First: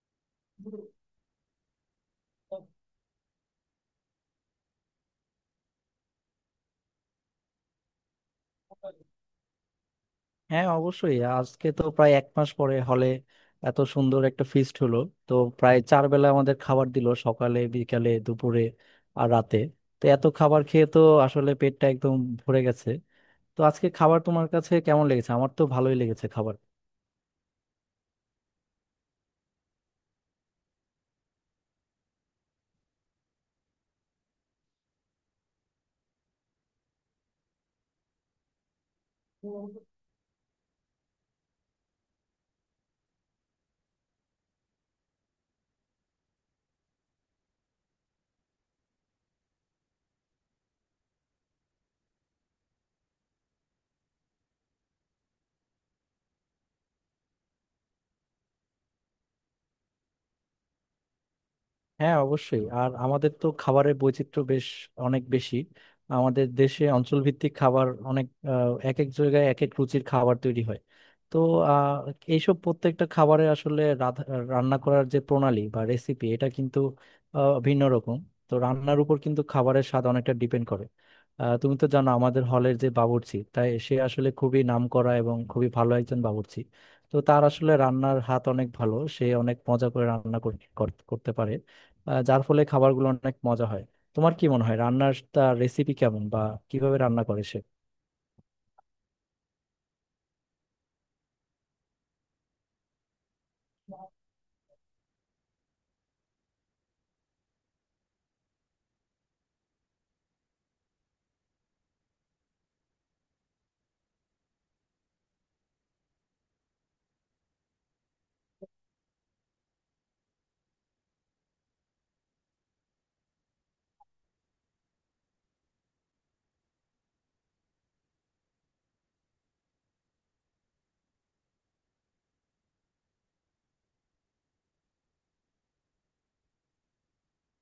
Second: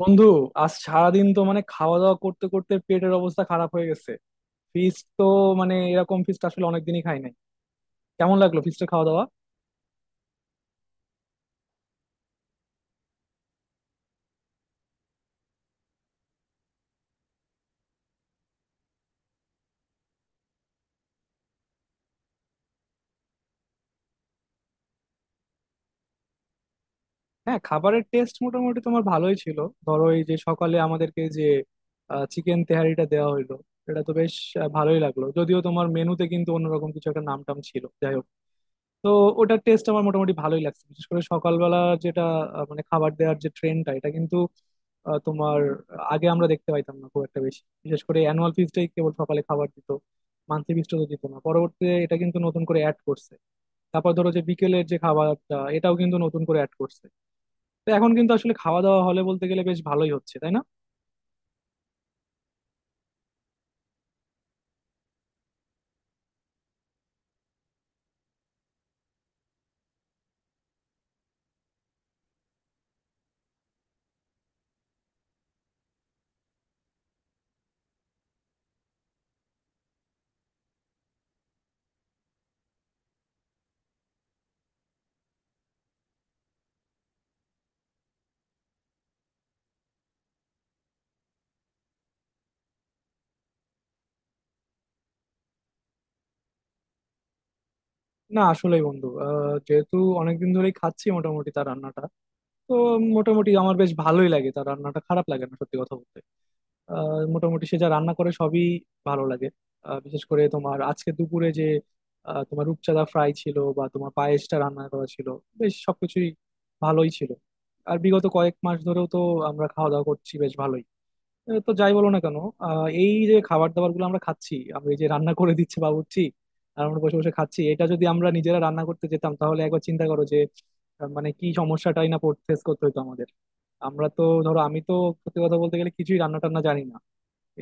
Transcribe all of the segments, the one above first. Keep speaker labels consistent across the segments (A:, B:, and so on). A: বন্ধু, আজ সারাদিন তো মানে খাওয়া দাওয়া করতে করতে পেটের অবস্থা খারাপ হয়ে গেছে। ফিস্ট তো, মানে এরকম ফিস্ট আসলে অনেকদিনই খাই নাই। কেমন লাগলো ফিস্টের খাওয়া দাওয়া?
B: হ্যাঁ, অবশ্যই। আজকে তো প্রায় এক মাস পরে হলে এত সুন্দর একটা ফিস্ট হলো। তো প্রায় চার বেলা আমাদের খাবার দিল — সকালে, বিকালে, দুপুরে আর রাতে। তো এত খাবার খেয়ে তো আসলে পেটটা একদম ভরে গেছে। তো আজকে খাবার তোমার কাছে কেমন লেগেছে? আমার তো ভালোই লেগেছে খাবার।
A: হ্যাঁ, খাবারের টেস্ট মোটামুটি তোমার ভালোই ছিল। ধরো এই যে সকালে আমাদেরকে যে চিকেন তেহারিটা দেওয়া হইলো, এটা তো বেশ আহ, ভালোই লাগলো, যদিও তোমার মেনুতে কিন্তু অন্যরকম কিছু একটা নাম টাম ছিল, যাই হোক। তো ওটার টেস্ট আমার মোটামুটি ভালোই লাগছে, বিশেষ করে সকালবেলা যেটা। আহ, মানে খাবার দেওয়ার যে ট্রেন্ডটা, এটা কিন্তু আহ, তোমার আগে আমরা দেখতে পাইতাম না খুব একটা বেশি, বিশেষ করে অ্যানুয়াল ফিজটাই কেবল সকালে খাবার দিত। মান্থলি ফিজটা তো দিত না, পরবর্তীতে এটা কিন্তু নতুন করে অ্যাড করছে। তারপর ধরো যে বিকেলের যে খাবারটা, এটাও কিন্তু নতুন করে অ্যাড করছে। তো এখন কিন্তু আসলে খাওয়া দাওয়া হলে বলতে গেলে বেশ ভালোই হচ্ছে, তাই না?
B: হ্যাঁ, অবশ্যই। আর আমাদের তো খাবারের বৈচিত্র্য বেশ অনেক বেশি। আমাদের দেশে অঞ্চলভিত্তিক খাবার অনেক, এক এক জায়গায় এক এক রুচির খাবার তৈরি হয়। তো আহ, এইসব প্রত্যেকটা খাবারের আসলে রান্না করার যে প্রণালী বা রেসিপি, এটা কিন্তু ভিন্ন রকম। তো রান্নার উপর কিন্তু খাবারের স্বাদ অনেকটা ডিপেন্ড করে। তুমি তো জানো আমাদের হলের যে বাবুর্চি, তাই সে আসলে খুবই নামকরা এবং খুবই ভালো একজন বাবুর্চি। তো তার আসলে রান্নার হাত অনেক ভালো, সে অনেক মজা করে রান্না করতে পারে। যার ফলে খাবারগুলো অনেক মজা হয়। তোমার কি মনে হয় রান্নার, তার রেসিপি কেমন বা কিভাবে রান্না করে সে?
A: না, আসলেই বন্ধু আহ, যেহেতু অনেকদিন ধরেই খাচ্ছি মোটামুটি তার রান্নাটা, তো মোটামুটি আমার বেশ ভালোই লাগে তার রান্নাটা, খারাপ লাগে না সত্যি কথা বলতে। আহ, মোটামুটি সে যা রান্না করে সবই ভালো লাগে। আহ, বিশেষ করে তোমার আজকে দুপুরে যে আহ, তোমার রূপচাঁদা ফ্রাই ছিল বা তোমার পায়েসটা রান্না করা ছিল, বেশ সবকিছুই ভালোই ছিল। আর বিগত কয়েক মাস ধরেও তো আমরা খাওয়া দাওয়া করছি বেশ ভালোই। এ, তো যাই বলো না কেন আহ, এই যে খাবার দাবার গুলো আমরা খাচ্ছি, আমরা এই যে রান্না করে দিচ্ছে বাবুর্চি আর আমরা বসে বসে খাচ্ছি, এটা যদি আমরা নিজেরা রান্না করতে যেতাম তাহলে একবার চিন্তা করো যে আহ, মানে কি সমস্যাটাই না ফেস করতে হতো আমাদের। আমরা তো ধরো, আমি তো সত্যি কথা বলতে গেলে কিছুই রান্না টান্না জানি না।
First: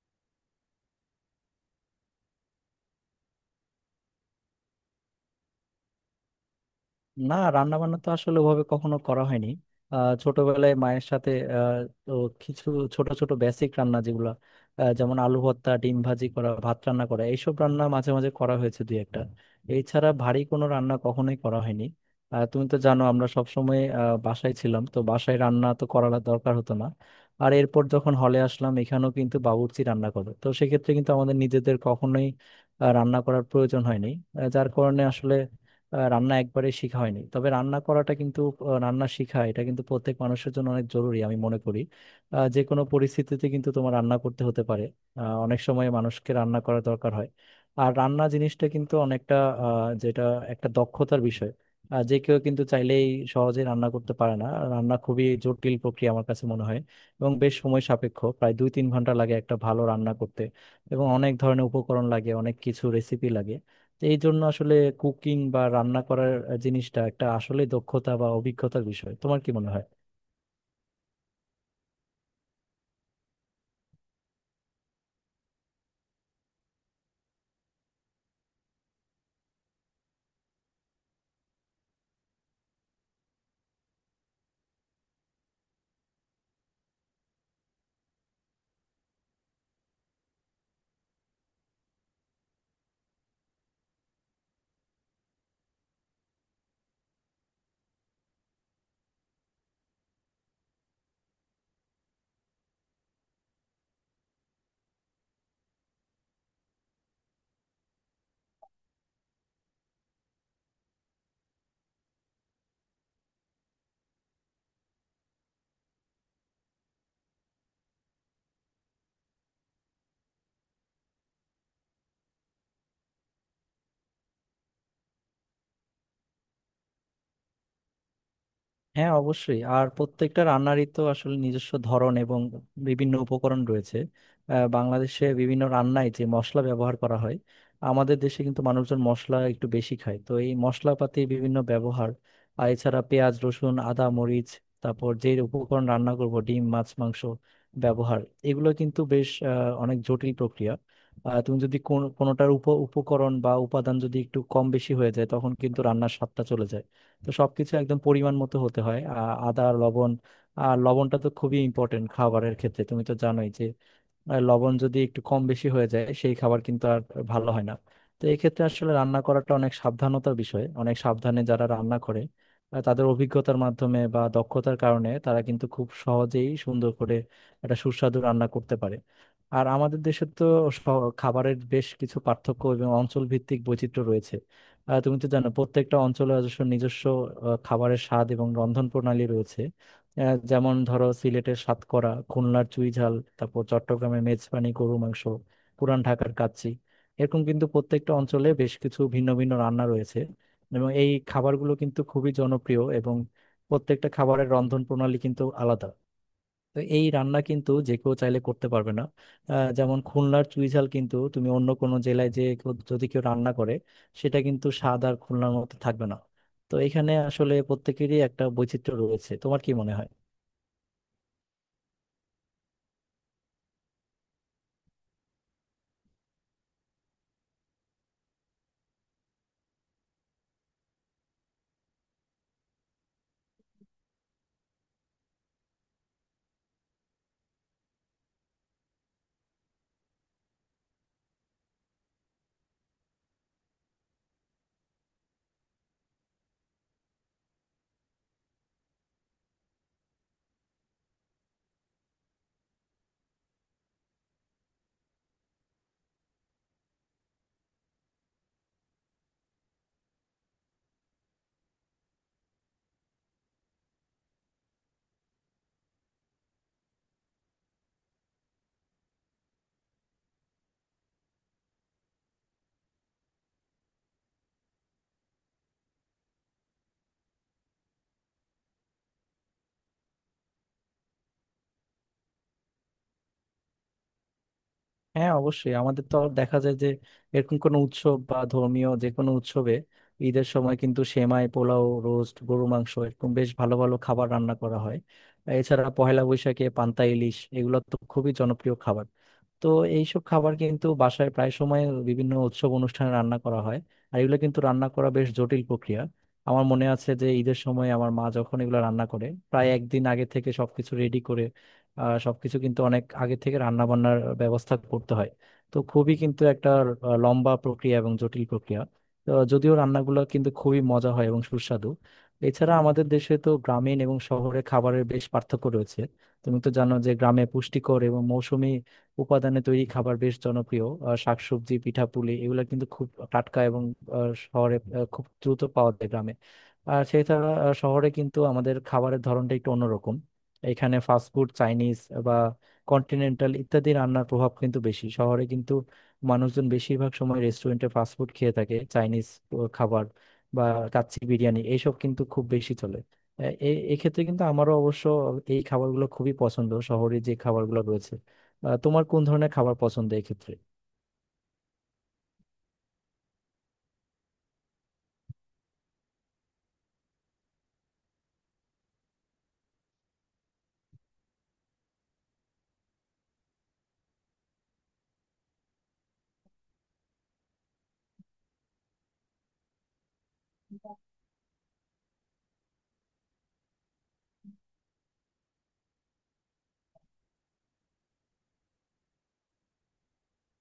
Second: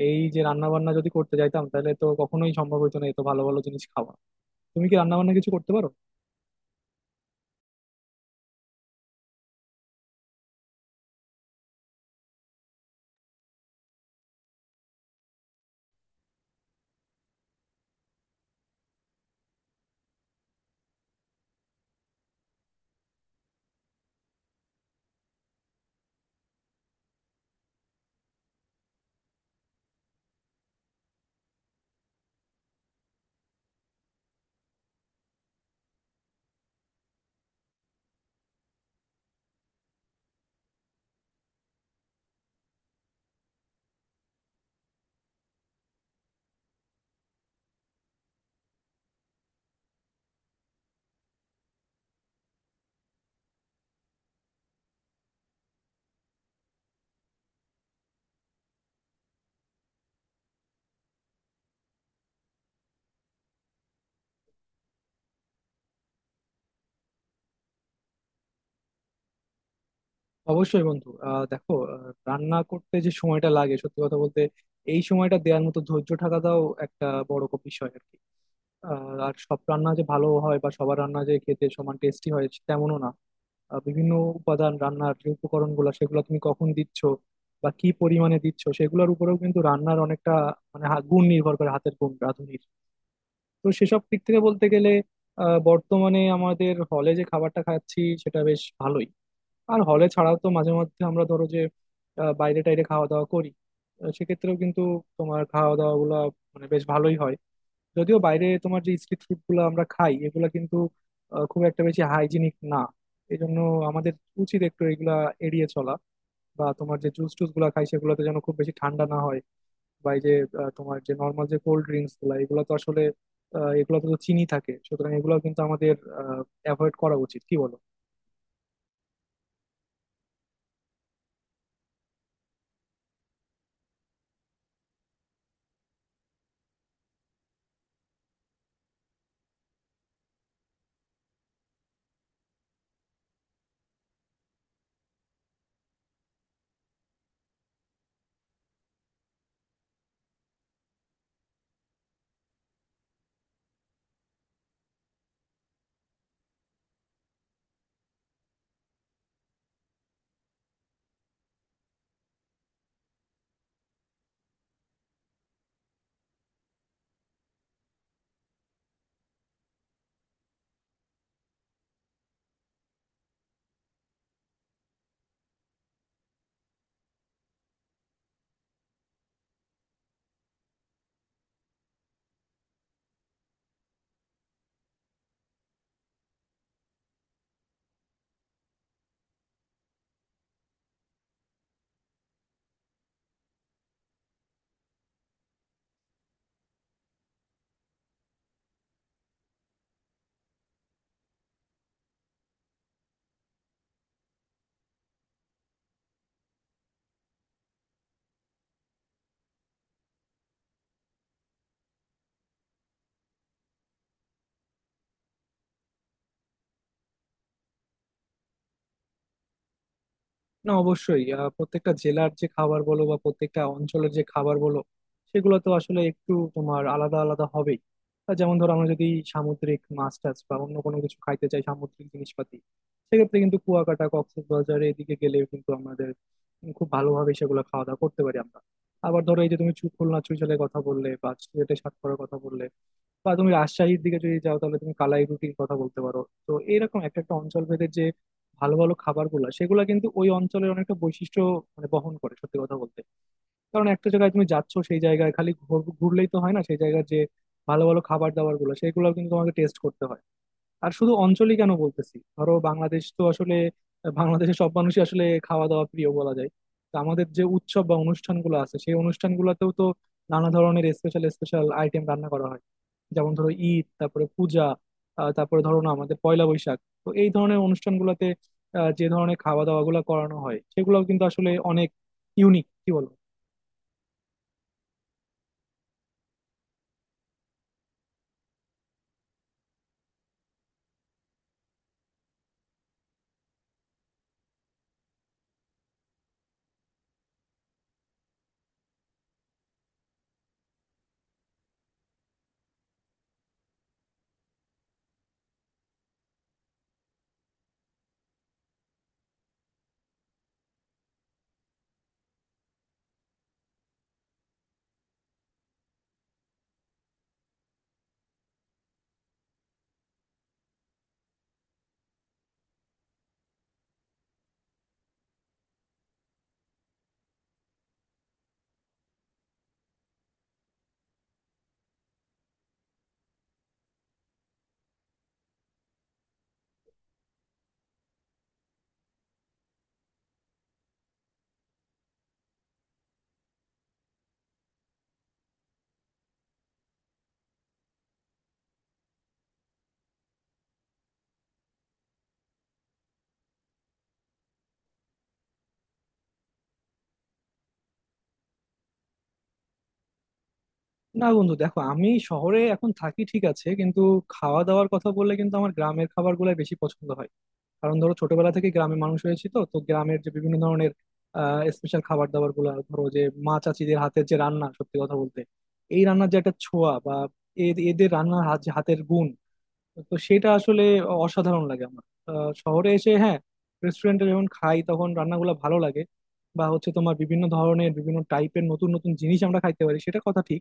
A: এই যে রান্না বান্না যদি করতে যাইতাম তাহলে তো কখনোই সম্ভব হতো না এত ভালো ভালো জিনিস খাওয়া। তুমি কি রান্না বান্না কিছু করতে পারো?
B: না, রান্না বান্না তো আসলে ওভাবে কখনো করা হয়নি। ছোটবেলায় মায়ের সাথে আহ, তো কিছু ছোট ছোট বেসিক রান্না যেগুলো, যেমন আলু ভর্তা, ডিম ভাজি করা, ভাত রান্না করা, এইসব রান্না মাঝে মাঝে করা হয়েছে দুই একটা। এছাড়া ভারী কোনো রান্না কখনোই করা হয়নি। আর তুমি তো জানো আমরা সবসময় বাসায় ছিলাম, তো বাসায় রান্না তো করা দরকার হতো না। আর এরপর যখন হলে আসলাম, এখানেও কিন্তু বাবুর্চি রান্না করে, তো সেক্ষেত্রে কিন্তু আমাদের নিজেদের কখনোই রান্না করার প্রয়োজন হয়নি। যার কারণে আসলে রান্না একবারে শেখা হয়নি। তবে রান্না করাটা কিন্তু, রান্না শেখা এটা কিন্তু প্রত্যেক মানুষের জন্য অনেক জরুরি আমি মনে করি। যে কোনো পরিস্থিতিতে কিন্তু তোমার রান্না করতে হতে পারে। অনেক সময় মানুষকে রান্না করা দরকার হয়। আর রান্না জিনিসটা কিন্তু অনেকটা, আহ, যেটা একটা দক্ষতার বিষয়। যে কেউ কিন্তু চাইলেই সহজে রান্না করতে পারে না। রান্না খুবই জটিল প্রক্রিয়া আমার কাছে মনে হয়, এবং বেশ সময় সাপেক্ষ, প্রায় 2-3 ঘন্টা লাগে একটা ভালো রান্না করতে। এবং অনেক ধরনের উপকরণ লাগে, অনেক কিছু রেসিপি লাগে। তো এই জন্য আসলে কুকিং বা রান্না করার জিনিসটা একটা আসলে দক্ষতা বা অভিজ্ঞতার বিষয়। তোমার কি মনে হয়?
A: অবশ্যই বন্ধু, আহ দেখো, আহ, রান্না করতে যে সময়টা লাগে সত্যি কথা বলতে, এই সময়টা দেওয়ার মতো ধৈর্য থাকাটাও একটা বড় বিষয় আর কি। আহ, আর সব রান্না যে ভালো হয় বা সবার রান্না যে খেতে সমান টেস্টি হয়, তেমনও না। আহ, বিভিন্ন উপাদান, রান্নার যে উপকরণ গুলা সেগুলো তুমি কখন দিচ্ছ বা কি পরিমাণে দিচ্ছ সেগুলোর উপরেও কিন্তু রান্নার অনেকটা মানে গুণ নির্ভর করে, হাতের গুণ রাঁধুনির। তো সেসব দিক থেকে বলতে গেলে আহ, বর্তমানে আমাদের হলে যে খাবারটা খাচ্ছি সেটা বেশ ভালোই। আর হলে ছাড়াও তো মাঝে মধ্যে আমরা ধরো যে আহ, বাইরে টাইরে খাওয়া দাওয়া করি। আহ, সেক্ষেত্রেও কিন্তু তোমার খাওয়া দাওয়া গুলা মানে বেশ ভালোই হয়। যদিও বাইরে তোমার যে স্ট্রিট ফুড গুলো আমরা খাই, এগুলা কিন্তু আহ, খুব একটা বেশি হাইজিনিক না। এই জন্য আমাদের উচিত একটু এগুলা এড়িয়ে চলা। বা তোমার যে জুস টুস গুলা খাই, সেগুলোতে যেন খুব বেশি ঠান্ডা না হয়। বা এই যে আহ, তোমার যে নর্মাল যে কোল্ড ড্রিঙ্কস গুলা, এগুলো তো আসলে আহ, এগুলোতে তো চিনি থাকে, সুতরাং এগুলো কিন্তু আমাদের অ্যাভয়েড করা উচিত, কি বলো?
B: হ্যাঁ, অবশ্যই। আর প্রত্যেকটা রান্নারই তো আসলে নিজস্ব ধরন এবং বিভিন্ন উপকরণ রয়েছে। বাংলাদেশে বিভিন্ন রান্নায় যে মশলা ব্যবহার করা হয়, আমাদের দেশে কিন্তু মানুষজন মশলা একটু বেশি খায়, তো এই মশলাপাতি বিভিন্ন ব্যবহার। আর এছাড়া পেঁয়াজ, রসুন, আদা, মরিচ, তারপর যে উপকরণ রান্না করব — ডিম, মাছ, মাংস ব্যবহার। এগুলো কিন্তু বেশ, অনেক জটিল প্রক্রিয়া। তুমি যদি কোনোটার উপকরণ বা উপাদান যদি একটু কম বেশি হয়ে যায়, তখন কিন্তু রান্নার স্বাদটা চলে যায়। তো সবকিছু একদম পরিমাণ মতো হতে হয় — আদা, লবণ। আর লবণটা তো খুবই ইম্পর্টেন্ট খাবারের ক্ষেত্রে, তুমি তো জানোই যে আর লবণ যদি একটু কম বেশি হয়ে যায় সেই খাবার কিন্তু আর ভালো হয় না। তো এই ক্ষেত্রে আসলে রান্না করাটা অনেক সাবধানতার বিষয়, অনেক সাবধানে যারা রান্না করে তাদের অভিজ্ঞতার মাধ্যমে বা দক্ষতার কারণে তারা কিন্তু খুব সহজেই সুন্দর করে একটা সুস্বাদু রান্না করতে পারে। আর আমাদের দেশে তো স- খাবারের বেশ কিছু পার্থক্য এবং অঞ্চল ভিত্তিক বৈচিত্র্য রয়েছে। তুমি তো জানো প্রত্যেকটা অঞ্চলে অবশ্য নিজস্ব খাবারের স্বাদ এবং রন্ধন প্রণালী রয়েছে। যেমন ধরো সিলেটের সাতকরা, খুলনার চুইঝাল, তারপর চট্টগ্রামের মেজবানি গরু মাংস, পুরান ঢাকার কাচ্চি — এরকম কিন্তু প্রত্যেকটা অঞ্চলে বেশ কিছু ভিন্ন ভিন্ন রান্না রয়েছে। এবং এই খাবারগুলো কিন্তু খুবই জনপ্রিয়, এবং প্রত্যেকটা খাবারের রন্ধন প্রণালী কিন্তু আলাদা। তো এই রান্না কিন্তু যে কেউ চাইলে করতে পারবে না। যেমন খুলনার চুইঝাল কিন্তু তুমি অন্য কোনো জেলায় যদি কেউ রান্না করে, সেটা কিন্তু স্বাদ আর খুলনার মতো থাকবে না। তো এখানে আসলে প্রত্যেকেরই একটা বৈচিত্র্য রয়েছে। তোমার কি মনে হয়?
A: না, অবশ্যই আহ, প্রত্যেকটা জেলার যে খাবার বলো বা প্রত্যেকটা অঞ্চলের যে খাবার বলো, সেগুলো তো আসলে একটু তোমার আলাদা আলাদা হবেই। আহ, যেমন ধরো আমরা যদি সামুদ্রিক মাছ টাছ বা অন্য কোনো কিছু খাইতে চাই, সামুদ্রিক জিনিসপাতি, সেক্ষেত্রে কিন্তু কুয়াকাটা কক্সবাজার এদিকে গেলে কিন্তু আমাদের খুব ভালোভাবে সেগুলো খাওয়া দাওয়া করতে পারি আমরা। আবার ধরো এই যে তুমি খুলনা চুইঝালের কথা বললে বা সিলেটের সাতকড়ার কথা বললে, বা তুমি রাজশাহীর দিকে যদি যাও তাহলে তুমি কালাই রুটির কথা বলতে পারো। তো এরকম একটা একটা অঞ্চল ভেদে যে ভালো ভালো খাবারগুলো, সেগুলো কিন্তু ওই অঞ্চলের অনেকটা বৈশিষ্ট্য মানে বহন করে সত্যি কথা বলতে। কারণ একটা জায়গায় তুমি যাচ্ছ, সেই জায়গায় খালি ঘুরলেই তো হয় না, সেই জায়গার যে ভালো ভালো খাবার দাবার গুলো সেগুলো কিন্তু তোমাকে টেস্ট করতে হয়। আর শুধু অঞ্চলই কেন বলতেছি, ধরো বাংলাদেশ তো আসলে, বাংলাদেশের সব মানুষই আসলে খাওয়া দাওয়া প্রিয় বলা যায়। তো আমাদের যে উৎসব বা অনুষ্ঠানগুলো আছে, সেই অনুষ্ঠানগুলোতেও তো নানা ধরনের স্পেশাল স্পেশাল আইটেম রান্না করা হয়। যেমন ধরো ঈদ, তারপরে পূজা, আহ, তারপরে ধরো না আমাদের পয়লা বৈশাখ। তো এই ধরনের অনুষ্ঠানগুলোতে আহ, যে ধরনের খাওয়া দাওয়া গুলো করানো হয় সেগুলোও কিন্তু আসলে অনেক ইউনিক, কি বলবো।
B: হ্যাঁ, অবশ্যই। আমাদের তো আর দেখা যায় যে এরকম কোনো উৎসব বা ধর্মীয় যে কোনো উৎসবে, ঈদের সময় কিন্তু সেমাই, পোলাও, রোস্ট, গরু মাংস এরকম বেশ ভালো ভালো খাবার রান্না করা হয়। এছাড়া পহেলা বৈশাখে পান্তা ইলিশ, এগুলো তো খুবই জনপ্রিয় খাবার। তো এইসব খাবার কিন্তু বাসায় প্রায় সময় বিভিন্ন উৎসব অনুষ্ঠানে রান্না করা হয়। আর এগুলো কিন্তু রান্না করা বেশ জটিল প্রক্রিয়া। আমার মনে আছে যে ঈদের সময় আমার মা যখন এগুলো রান্না করে, প্রায় একদিন আগে থেকে সবকিছু রেডি করে। সবকিছু কিন্তু অনেক আগে থেকে রান্না বান্নার ব্যবস্থা করতে হয়। তো খুবই কিন্তু একটা লম্বা প্রক্রিয়া এবং জটিল প্রক্রিয়া। তো যদিও রান্নাগুলো কিন্তু খুবই মজা হয় এবং সুস্বাদু। এছাড়া আমাদের দেশে তো গ্রামীণ এবং শহরে খাবারের বেশ পার্থক্য রয়েছে। তুমি তো জানো যে গ্রামে পুষ্টিকর এবং মৌসুমী উপাদানে তৈরি খাবার বেশ জনপ্রিয়। শাকসবজি, পিঠাপুলি এগুলো কিন্তু খুব টাটকা, এবং শহরে খুব দ্রুত পাওয়া যায় গ্রামে। আর সেছাড়া শহরে কিন্তু আমাদের খাবারের ধরনটা একটু অন্যরকম। এখানে ফাস্টফুড, চাইনিজ বা কন্টিনেন্টাল ইত্যাদি রান্নার প্রভাব কিন্তু বেশি। শহরে কিন্তু মানুষজন বেশিরভাগ সময় রেস্টুরেন্টে ফাস্টফুড খেয়ে থাকে, চাইনিজ খাবার বা কাচ্চি বিরিয়ানি এইসব কিন্তু খুব বেশি চলে। এক্ষেত্রে কিন্তু আমারও অবশ্য এই খাবারগুলো খুবই পছন্দ, শহরে যে খাবারগুলো রয়েছে। তোমার কোন ধরনের খাবার পছন্দ এক্ষেত্রে?
A: না বন্ধু, দেখো আমি শহরে এখন থাকি ঠিক আছে, কিন্তু খাওয়া দাওয়ার কথা বললে কিন্তু আমার গ্রামের খাবার গুলাই বেশি পছন্দ হয়। কারণ ধরো ছোটবেলা থেকে গ্রামে মানুষ হয়েছি, তো তো গ্রামের যে বিভিন্ন ধরনের স্পেশাল খাবার দাবার গুলো, ধরো যে মা চাচিদের হাতের যে রান্না সত্যি কথা বলতে, এই রান্নার যে একটা ছোঁয়া বা এদের রান্নার যে হাতের গুণ, তো সেটা আসলে অসাধারণ লাগে আমার। আহ, শহরে এসে হ্যাঁ, রেস্টুরেন্টে যখন খাই তখন রান্নাগুলো ভালো লাগে। বা হচ্ছে তোমার বিভিন্ন ধরনের বিভিন্ন টাইপের নতুন নতুন জিনিস আমরা খাইতে পারি, সেটা কথা ঠিক।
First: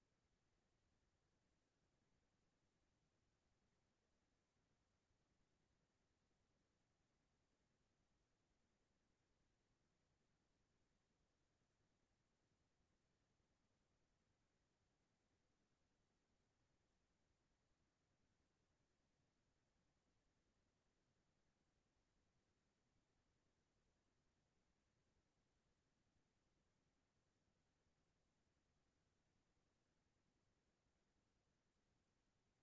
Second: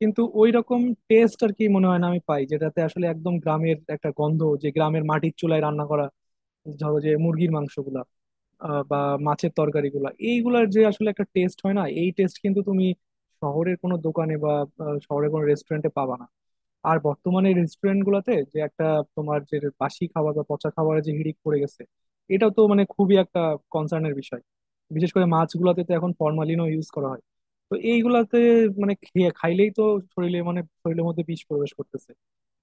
A: কিন্তু ওই রকম টেস্ট আর কি মনে হয় না আমি পাই, যেটাতে আসলে একদম গ্রামের একটা গন্ধ, যে গ্রামের মাটির চুলায় রান্না করা, ধরো যে মুরগির মাংসগুলা আহ, বা মাছের তরকারিগুলা, এইগুলার যে আসলে একটা টেস্ট হয় না, এই টেস্ট কিন্তু তুমি শহরের কোনো দোকানে বা আহ, শহরের কোনো রেস্টুরেন্টে পাবা না। আর বর্তমানে রেস্টুরেন্ট গুলাতে যে একটা তোমার যে বাসি খাবার বা পচা খাবারের যে হিড়িক পড়ে গেছে, এটাও তো মানে খুবই একটা কনসার্নের বিষয়। বিশেষ করে মাছগুলাতে তো এখন ফরমালিনও ইউজ করা হয়। তো এইগুলাতে মানে খেয়ে খাইলেই তো শরীরে মানে শরীরের মধ্যে বিষ প্রবেশ করতেছে।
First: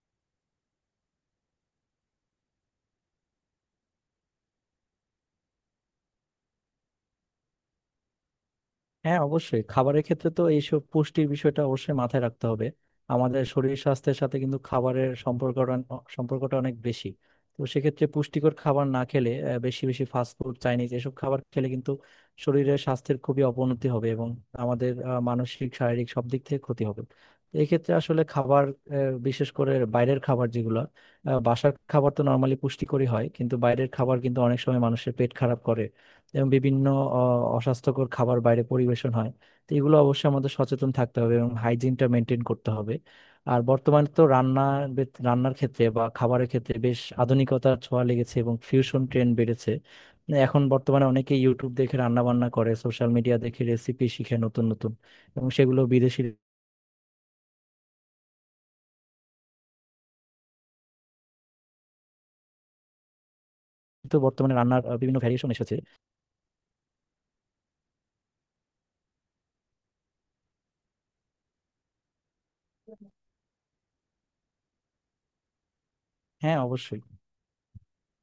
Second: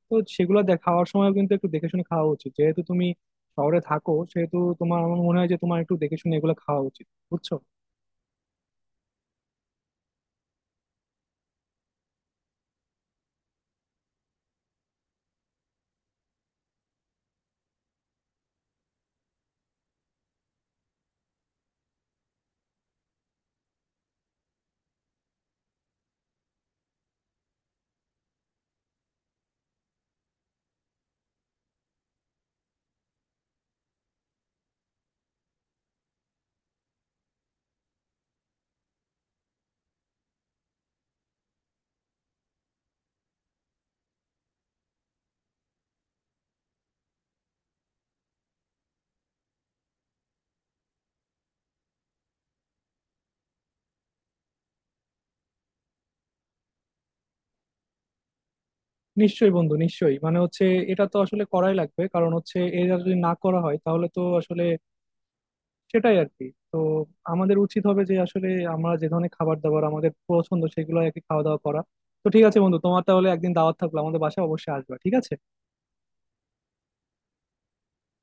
A: তো সেগুলো দেখ খাওয়ার সময় কিন্তু একটু দেখে শুনে খাওয়া উচিত। যেহেতু তুমি শহরে থাকো, সেহেতু তোমার, আমার মনে হয় যে তোমার একটু দেখে শুনে এগুলো খাওয়া উচিত, বুঝছো?
B: হ্যাঁ, অবশ্যই। খাবারের ক্ষেত্রে তো এইসব পুষ্টির বিষয়টা অবশ্যই মাথায় রাখতে হবে। আমাদের শরীর স্বাস্থ্যের সাথে কিন্তু খাবারের সম্পর্কটা সম্পর্কটা অনেক বেশি। তো সেক্ষেত্রে পুষ্টিকর খাবার না খেলে, বেশি বেশি ফাস্টফুড চাইনিজ এসব খাবার খেলে কিন্তু শরীরের স্বাস্থ্যের খুবই অবনতি হবে, এবং আমাদের মানসিক শারীরিক সব দিক থেকে ক্ষতি হবে। এক্ষেত্রে আসলে খাবার, বিশেষ করে বাইরের খাবার যেগুলো, বাসার খাবার তো নর্মালি পুষ্টিকরই হয়, কিন্তু বাইরের খাবার কিন্তু অনেক সময় মানুষের পেট খারাপ করে এবং বিভিন্ন অ- অস্বাস্থ্যকর খাবার বাইরে পরিবেশন হয়। তো এগুলো অবশ্যই আমাদের সচেতন থাকতে হবে এবং হাইজিনটা মেনটেন করতে হবে। আর বর্তমানে তো রান্নার রান্নার ক্ষেত্রে বা খাবারের ক্ষেত্রে বেশ আধুনিকতার ছোঁয়া লেগেছে এবং ফিউশন ট্রেন্ড বেড়েছে। এখন বর্তমানে অনেকে ইউটিউব দেখে রান্না বান্না করে, সোশ্যাল মিডিয়া দেখে রেসিপি শিখে নতুন নতুন, এবং সেগুলো বিদেশি।
A: নিশ্চয়ই বন্ধু, নিশ্চয়ই, মানে হচ্ছে এটা তো আসলে করাই লাগবে, কারণ হচ্ছে এটা যদি না করা হয় তাহলে
B: তো
A: তো
B: বর্তমানে
A: আসলে,
B: রান্নার বিভিন্ন ভ্যারিয়েশন এসেছে।
A: সেটাই আর কি। তো আমাদের উচিত হবে যে আসলে আমরা যে ধরনের খাবার দাবার আমাদের পছন্দ সেগুলো আর কি খাওয়া দাওয়া করা। তো ঠিক আছে বন্ধু, তোমার তাহলে একদিন দাওয়াত থাকলো, আমাদের বাসায় অবশ্যই আসবে, ঠিক আছে?
B: হ্যাঁ, অবশ্যই।